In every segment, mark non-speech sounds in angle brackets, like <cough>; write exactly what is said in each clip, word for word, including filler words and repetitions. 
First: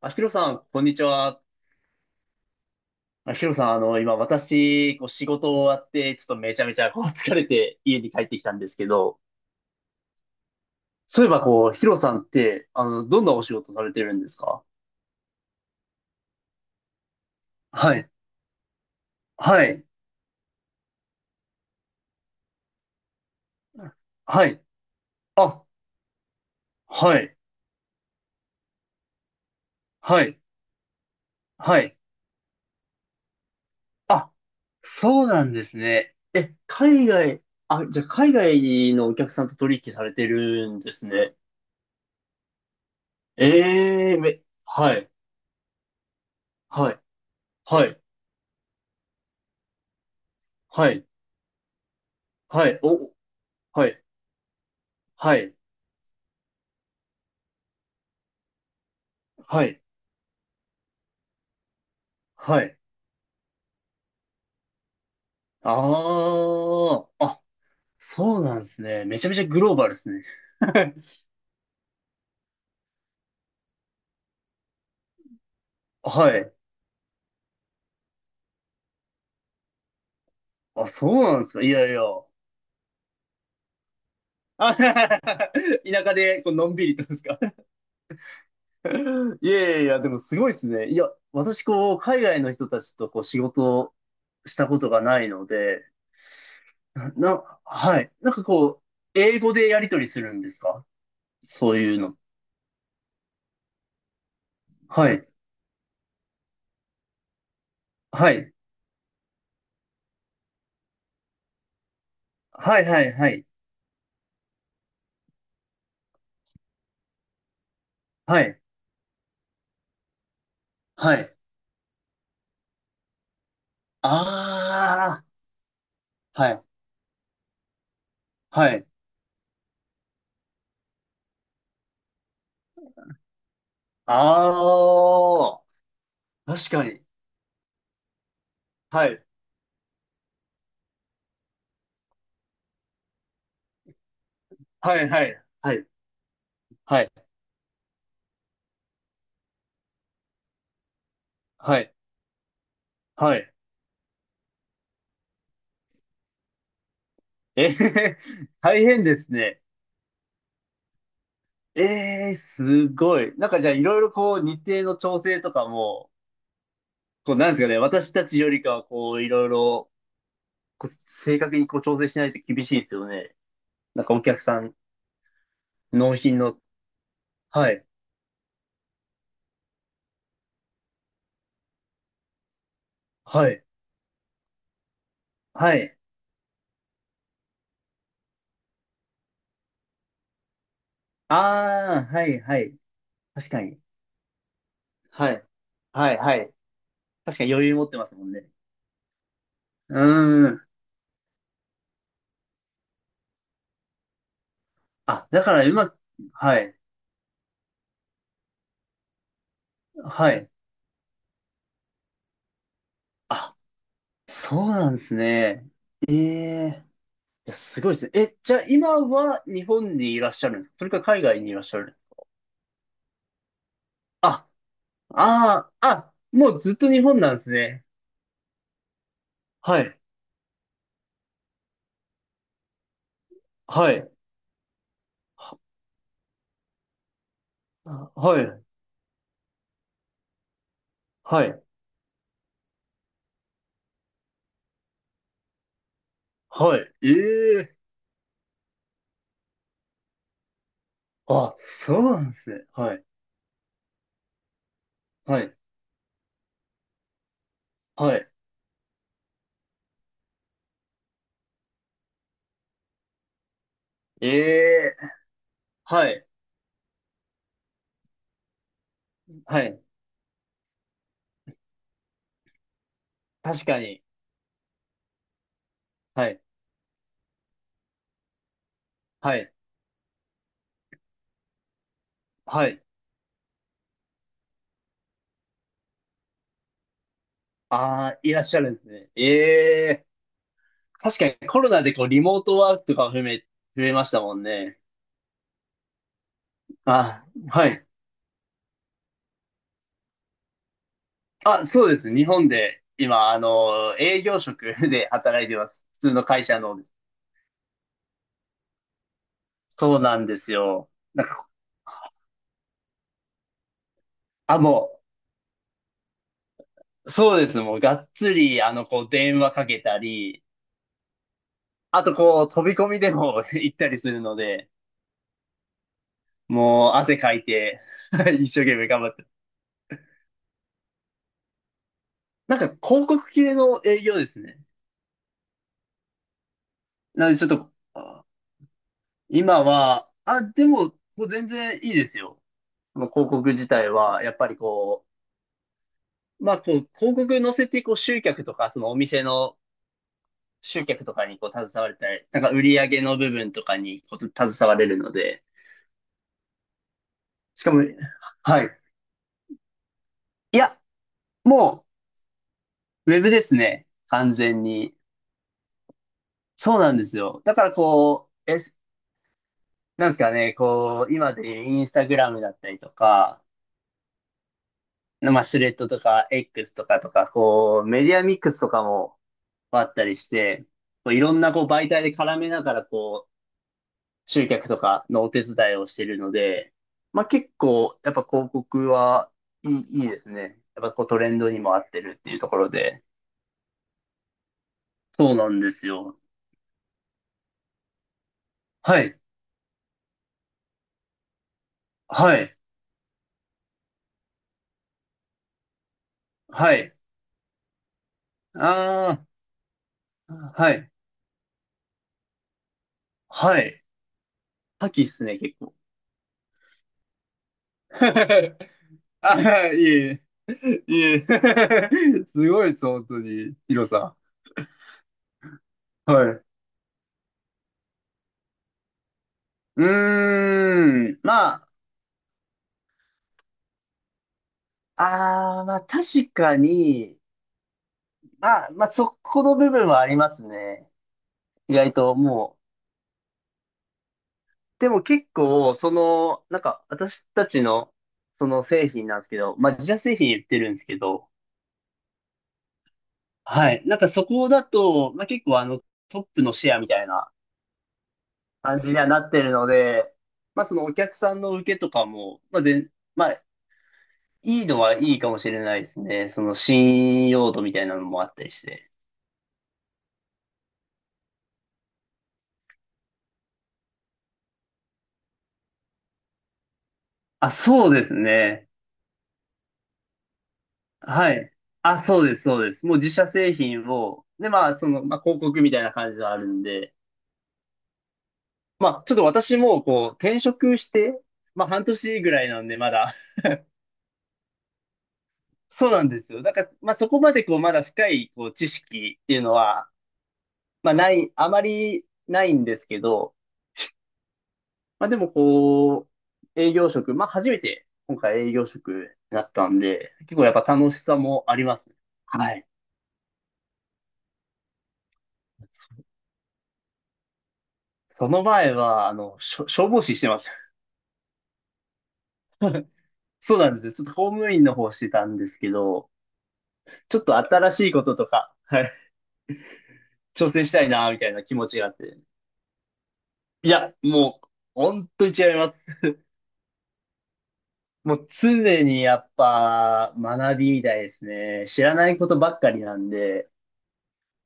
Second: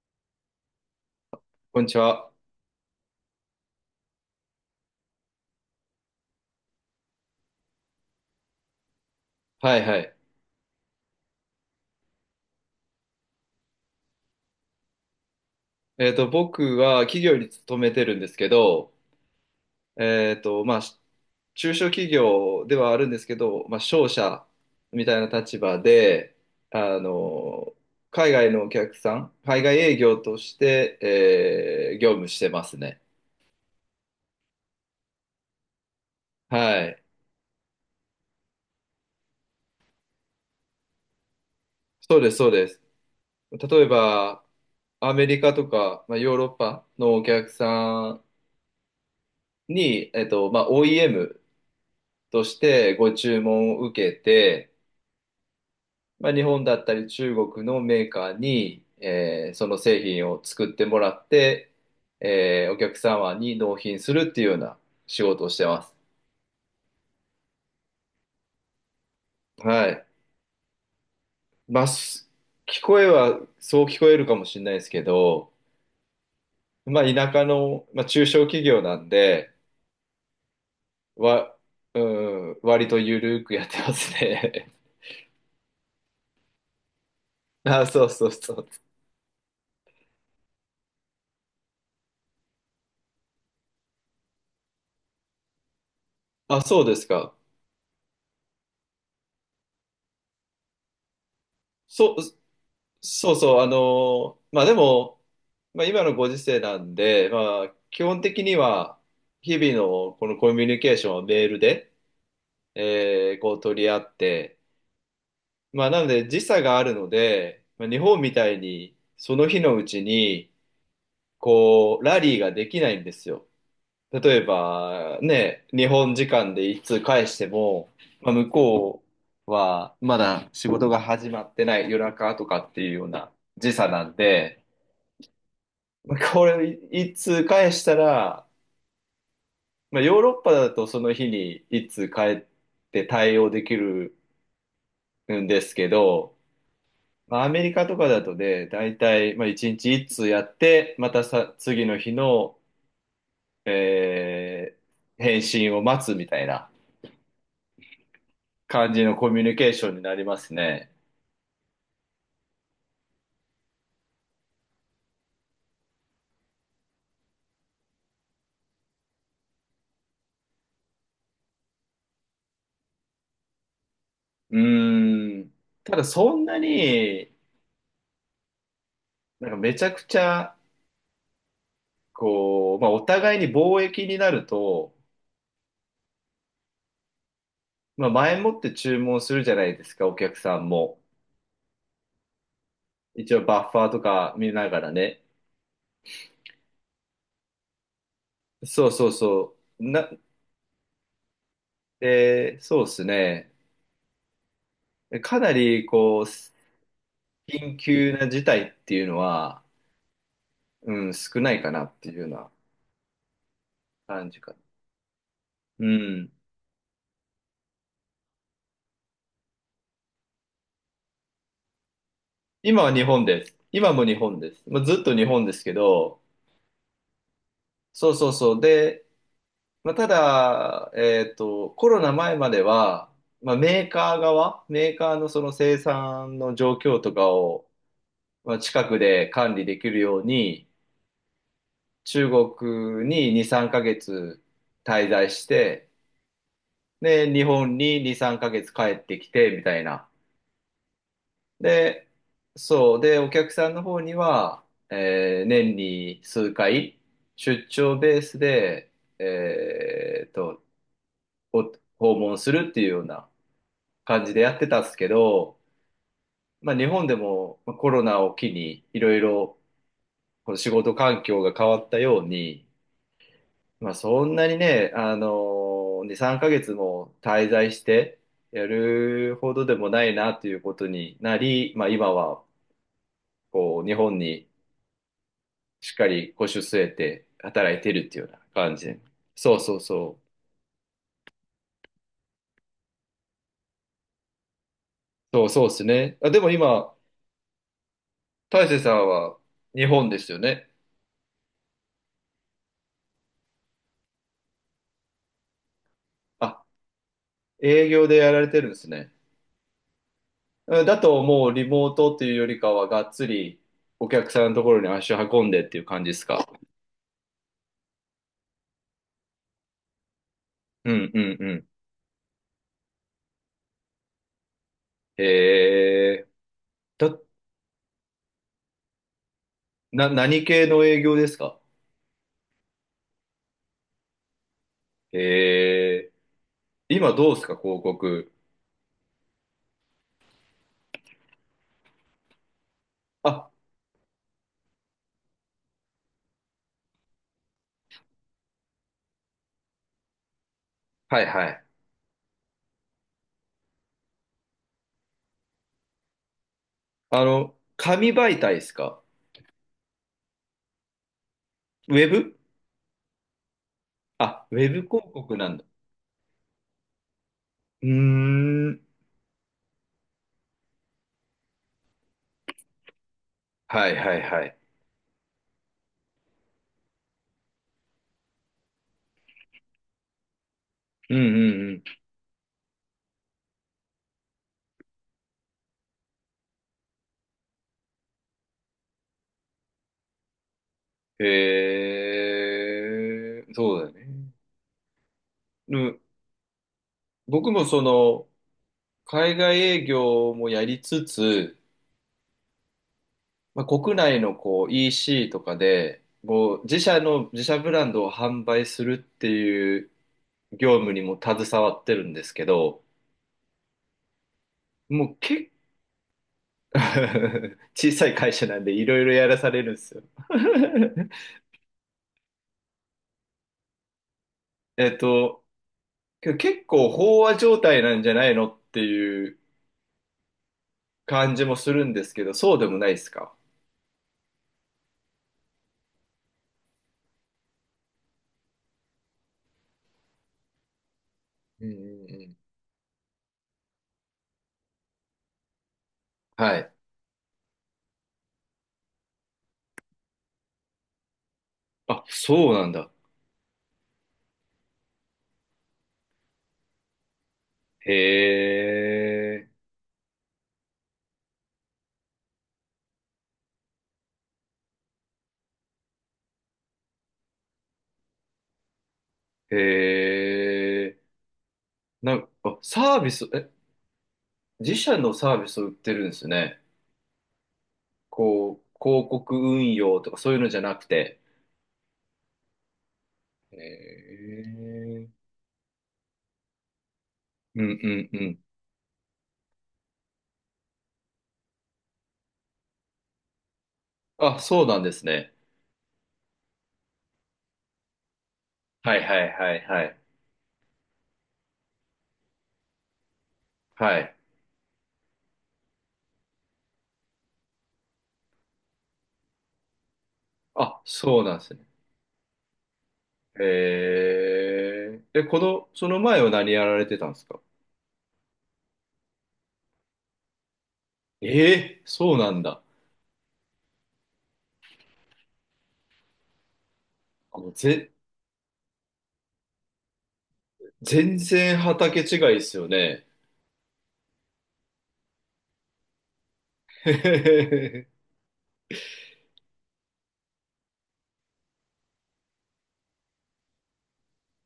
あ、ヒロさん、こんにちは。こんにちは。あ、ヒロさん、あの、今、私、こう、仕事終わって、ちょっとめちゃめちゃ、こう、疲れて家に帰ってきたんですけど、はいはい。そういえば、こう、ヒロさんって、あの、どんなお仕事されてるんですか？えっと、僕は企業に勤めはてい、るんですけど、はい、えっと、まあ、し中小企業ではあるんですけど、まあ、商社はい、みたいな立あ、場で、あはい、の、海外のお客さん、海外営業はとい、して、はえい。ー業務してますね。あ、そうなんですね。え、はい。海外、あ、じゃあ、海外のお客さんと取引されてるんですね。そうです、そうです。例えええめ、ば、はい、アメリカとか、まあ、ヨーロッパはい、のお客さはい、んに、えっと、まあ、はい、オーイーエム としはい、てお、ご注文をはい、受けて、はい。まあ、日本だったり中国のメーカーに、えーはそのい。製品を作ってもらって、はえーおい。客様に納品するっていうような仕事をしてます。ああ、あ、そうなんですね。めちゃめちゃグローはバルでい。すね。<laughs> まあ、す聞こえはそう聞こえるかもしれないですけど、はい。まあ、田舎の、まあ、中小企業なんで、あ、そうなんでわ、すか。いやいうや。ん、割とゆるくやってますね。あ <laughs> 田舎でこうのんびりとですか？<laughs> あ、そうそうそう。<laughs> いやいやいや、でもすごいですね。いや、私こう、海外の人たちとこう、仕事をしたことがないので、あ、そうですな、か。なはい。なんかこう、英語でやり取りするんですか？そういうそ、の。そうそう、あの、まあではも、い。まあ今のご時世なんで、まあ基本は的い。には日々のこのコミュニケーションはメールで、はいはいはえーい。こう取り合って、まあなので時差があるので、まあ、日本みはたいい。にその日のうちにはい。こうラリーができないんですよ。例えばあね、日本時あ。は間い。でいつ返しても、まあ、向はい。こうはまだ仕事が始まってない夜中とかっていうような時差なんで、あこあ、確れかに。一通返したら、はい。まあ、ヨーロッパだとその日に一通返って対応できるはい、はい、んではすい、けど、はい、まあ、アメリカとかだとね、大体、まあ、一日一通やって、またさ、は次い、の日の、はい。えー返信を待つみたいなえへへ、大感じ変でのコすミュニね。ケーションになりますね。ええ、すごい。なんかじゃあいろいろこう日程の調整とかも、こうなんですかね、私たちよりかはこういろいろこう正確にこう調整しないと厳しいですよね。なんかお客うさん、ーん。ただ納そ品んの。なに、はい、なんかめちゃくちゃ、こう、まあ、お互いはにい、貿易になると、はい。まあ、前もって注文するじゃないですか、お客さんも。ああ、はい、はい。一応確かバッフに。ァーとか見ながらね。はい、はい、はい。確かに余裕持ってますもんね。そうそうそう。うな、ーん。えーそうですね。あ、かだなからうり、まく、こう、はい、緊急な事態っていうのは、はい。うん、少ないかなっていうようなあ、感じかそな。うなんですね。うえん。え、いやすごいですね。え、じゃあ今は日本にいらっしゃるんですか？それか海外にいらっしゃる。今は日本です。今も日本あ、です。まあ、ずっと日本ですあけあ、あ、ど、もうずっと日本なんですね。そうそうそう。で、はまあ、い、ただ、えっと、コロナ前までは、まあ、メーはい、カー側、メーカーのそのは生産の状況とかを、はまあい、近くで管理できるように、はい、中国にに、さんかげつ滞在して、はい。えで、日本え、にに、さんかげつ帰ってきて、みたいな。あ、そうで、なんですね。はそう。い、で、お客さんの方には、はえーい、年に数回、出張はベーい。スで、えーと、お訪問するっていうような感えじでやってたんですえ、けど、はい、まあ、日本でもまあコロナを機に、いろいろはい。この仕事環境が変わったように、確かまあ、に。そんなにね、あのに、は3い、ヶ月も滞在してやるはい、ほどでもないなということになり、まあ、今ははい。こう日本にしっかり腰を据えて働いてるあってあ、いうよういならっしゃるん感ですじ。ね。そうそうええ。そう。確かにコロナでこうリモートワークとか増え、増えましたもんね。そうそうですね。あ、でも今、あ、はい。大勢さんは日本ですよね。あ、そうです。日本で今、あの、営業職で働いてます。普通の会社あ、のです。営業でやられてるんですね。そうなんですうんよ。だとなんもか、うリモートっていうよりかはがっつりお客さんのあ、ところにも足を運んでっていう感じですか？う、そうです。もう、がっつり、あの、こう、電話かけたり、うんうんうん。あと、こう、飛び込みでも <laughs> 行ったりするので、へえ。もう、汗だ、かいて <laughs> 一生懸命頑張って。な、何系の営業ですか？なんか、広告系の営業ですね。えー、今などのうで、でちょすっか、と、広告？今は、あ、でも、もう全然いいですよ。その広告あ、自体は、やっぱりこう、まあこう、広告載せて、こう、集客とか、そのお店の集客とはいかにこはう、い。携われたり、なんか売り上げの部分とかにこう、携われるので、あの、しかも、紙媒体ではすい。か？いや、もウェブ？う、ウェブですね。完あ、ウ全ェブに。広告なんだ。そうなんですよ。だからうーこう、え、ん。なんですかね、こう、今でインスタグラムだったりとか、はいはいはい。まあ、スレッドとか、エックス とかとか、こう、メディアミックスとかも、あったりして、こううんいろんなこううん媒体で絡めながらこう集客とかのお手伝いをしているので、まあ結構やっぱ広告はいい、いいですね。やっぱこうトうん。レンドにも合ってるっていうところで。えー、そうだね。そうなんでうすん、よ。僕もその、はい。海外営業もやりつつ、はい。まあ、国内のこう イーシー とかで、こうは自い。社の自社ブランドを販売するっあていうあ、は業い。務にも携わってるんですけど、はい。覇気っもうすね、結構 結構。<laughs> 小さい会社なん <laughs> でいろいろやらあされるー、んでいすよ。えい <laughs> え。いえ。<laughs> すごいです、本当に、ヒロさえっと、ん。はけどい。結構飽和状態なんじゃないのっていううーん。感じまもあ、するんですけど、そうでもないですか？ああ、まあ確かに、まあ、まあそこの部分はありますね。うんう意外んとうん。もう。でも結構、その、はなんい。か私たちの、その製品なんですけど、まあ自社製品言ってるんですけど、あ、そうなんだ。はい。なんかそこだと、まあ結構あのトップのシェアみたいなへ感じにはなってえ、るので、まあそのお客さんの受けとかも、まあ全、まあいいのはいいかもしれないですね。その信用度みたいなのもあったりして。へえ。なんか、あ、サービス、え、自社のサービスを売ってるんですね。あ、そうですこね。う、広告運用とかそういうのじゃなくて。はい。あ、そうです、そうです。もう自社製へ品を、で、まあ、その、え。まあ、広告みたいな感じがあるんで、うんうんうん。まあ、ちょっと私も、こう、転職して、まあ、はんとしぐらいなんで、まだ。あ、そうなんですね。<laughs> そうなんですよ。だから、まあ、そこまで、こう、まだ深い、こう、知はい識はっいていうのはいはは、い。まあ、ない、あまりないんですけど、はい。まあ、でも、こう、営業職、まあ、初めて、今回営業職だったんで、結構やっぱあ、楽しさそうなんでもすあね。りますね。はい。へえ。で、この、その前は何やられてたんですか？その前は、あの、しょ消防士してます。ええ、そうなんだ。そうなんですよ。ちょっと公務員の方してたんですけど、ちょっとあの、新しぜ、いこととか、はい、挑戦したいな、全みたいな気然持ちがあっ畑違て。いですよね。いや、もう、本当に違います。へへへへ。もう常にやっぱ学びみたいですね。知らないことばっかりなんで、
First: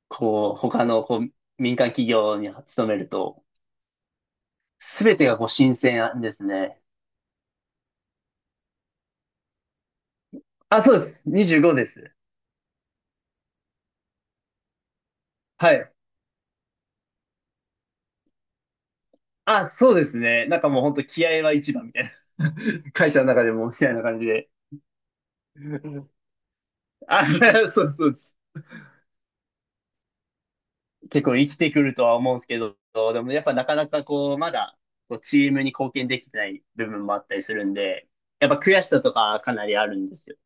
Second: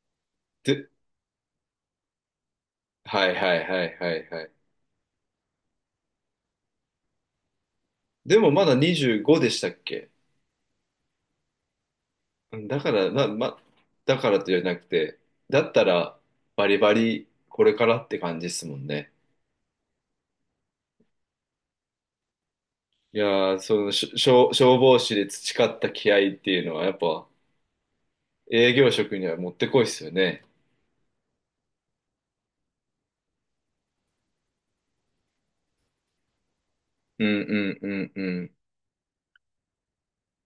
こう、他で、のこう民間企業に勤めるはいと、はいはいはいはい。すべてがこう新鮮ですね。でもまだにじゅうごでしたっけ？あ、そうです。にじゅうごです。うんだから、な、ま、だからとじゃなくて、だっはたい。ら、バリバリ、これからって感じですもんね。あ、そうですね。なんかもう本当気合は一番みたいな。<laughs> 会い社やの中でー、もみそたの、いなしょ、感じで。消消防士で培った気合っていうのは、やっあ、ぱ、<laughs> そうそうです。営業職にはもってこいっすよね。結構生きてくるとは思うんですけど、でもやっぱなかなかこう、まだこうチームに貢献できてない部分もあうったんりすうるんんうで、んうやん。っぱ悔しさとかかなりあるんですよ。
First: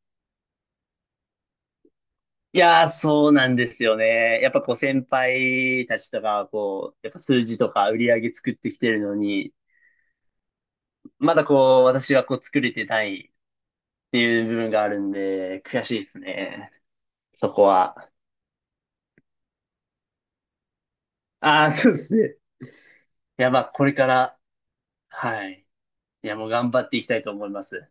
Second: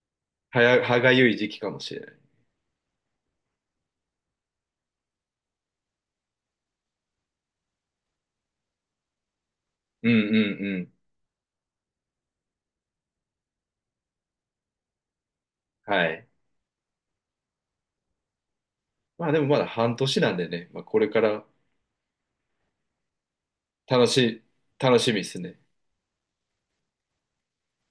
はや、歯がゆい時期かもしれない。いやー、そうなんですよね。やっぱこう先輩たちとか、こう、やっぱ数字とか売り上げ作ってきてるのに、うんうんうん。まだこう、私はこう作れてないっていう部分があるんで、悔しいではすい。ね。そこは。まあでもまだ半年なんでね、まあこれからああ、そうですね。いや、まあ、これか楽ら、し、楽しみですはね。い。いや、もう頑張っていきたいと思います。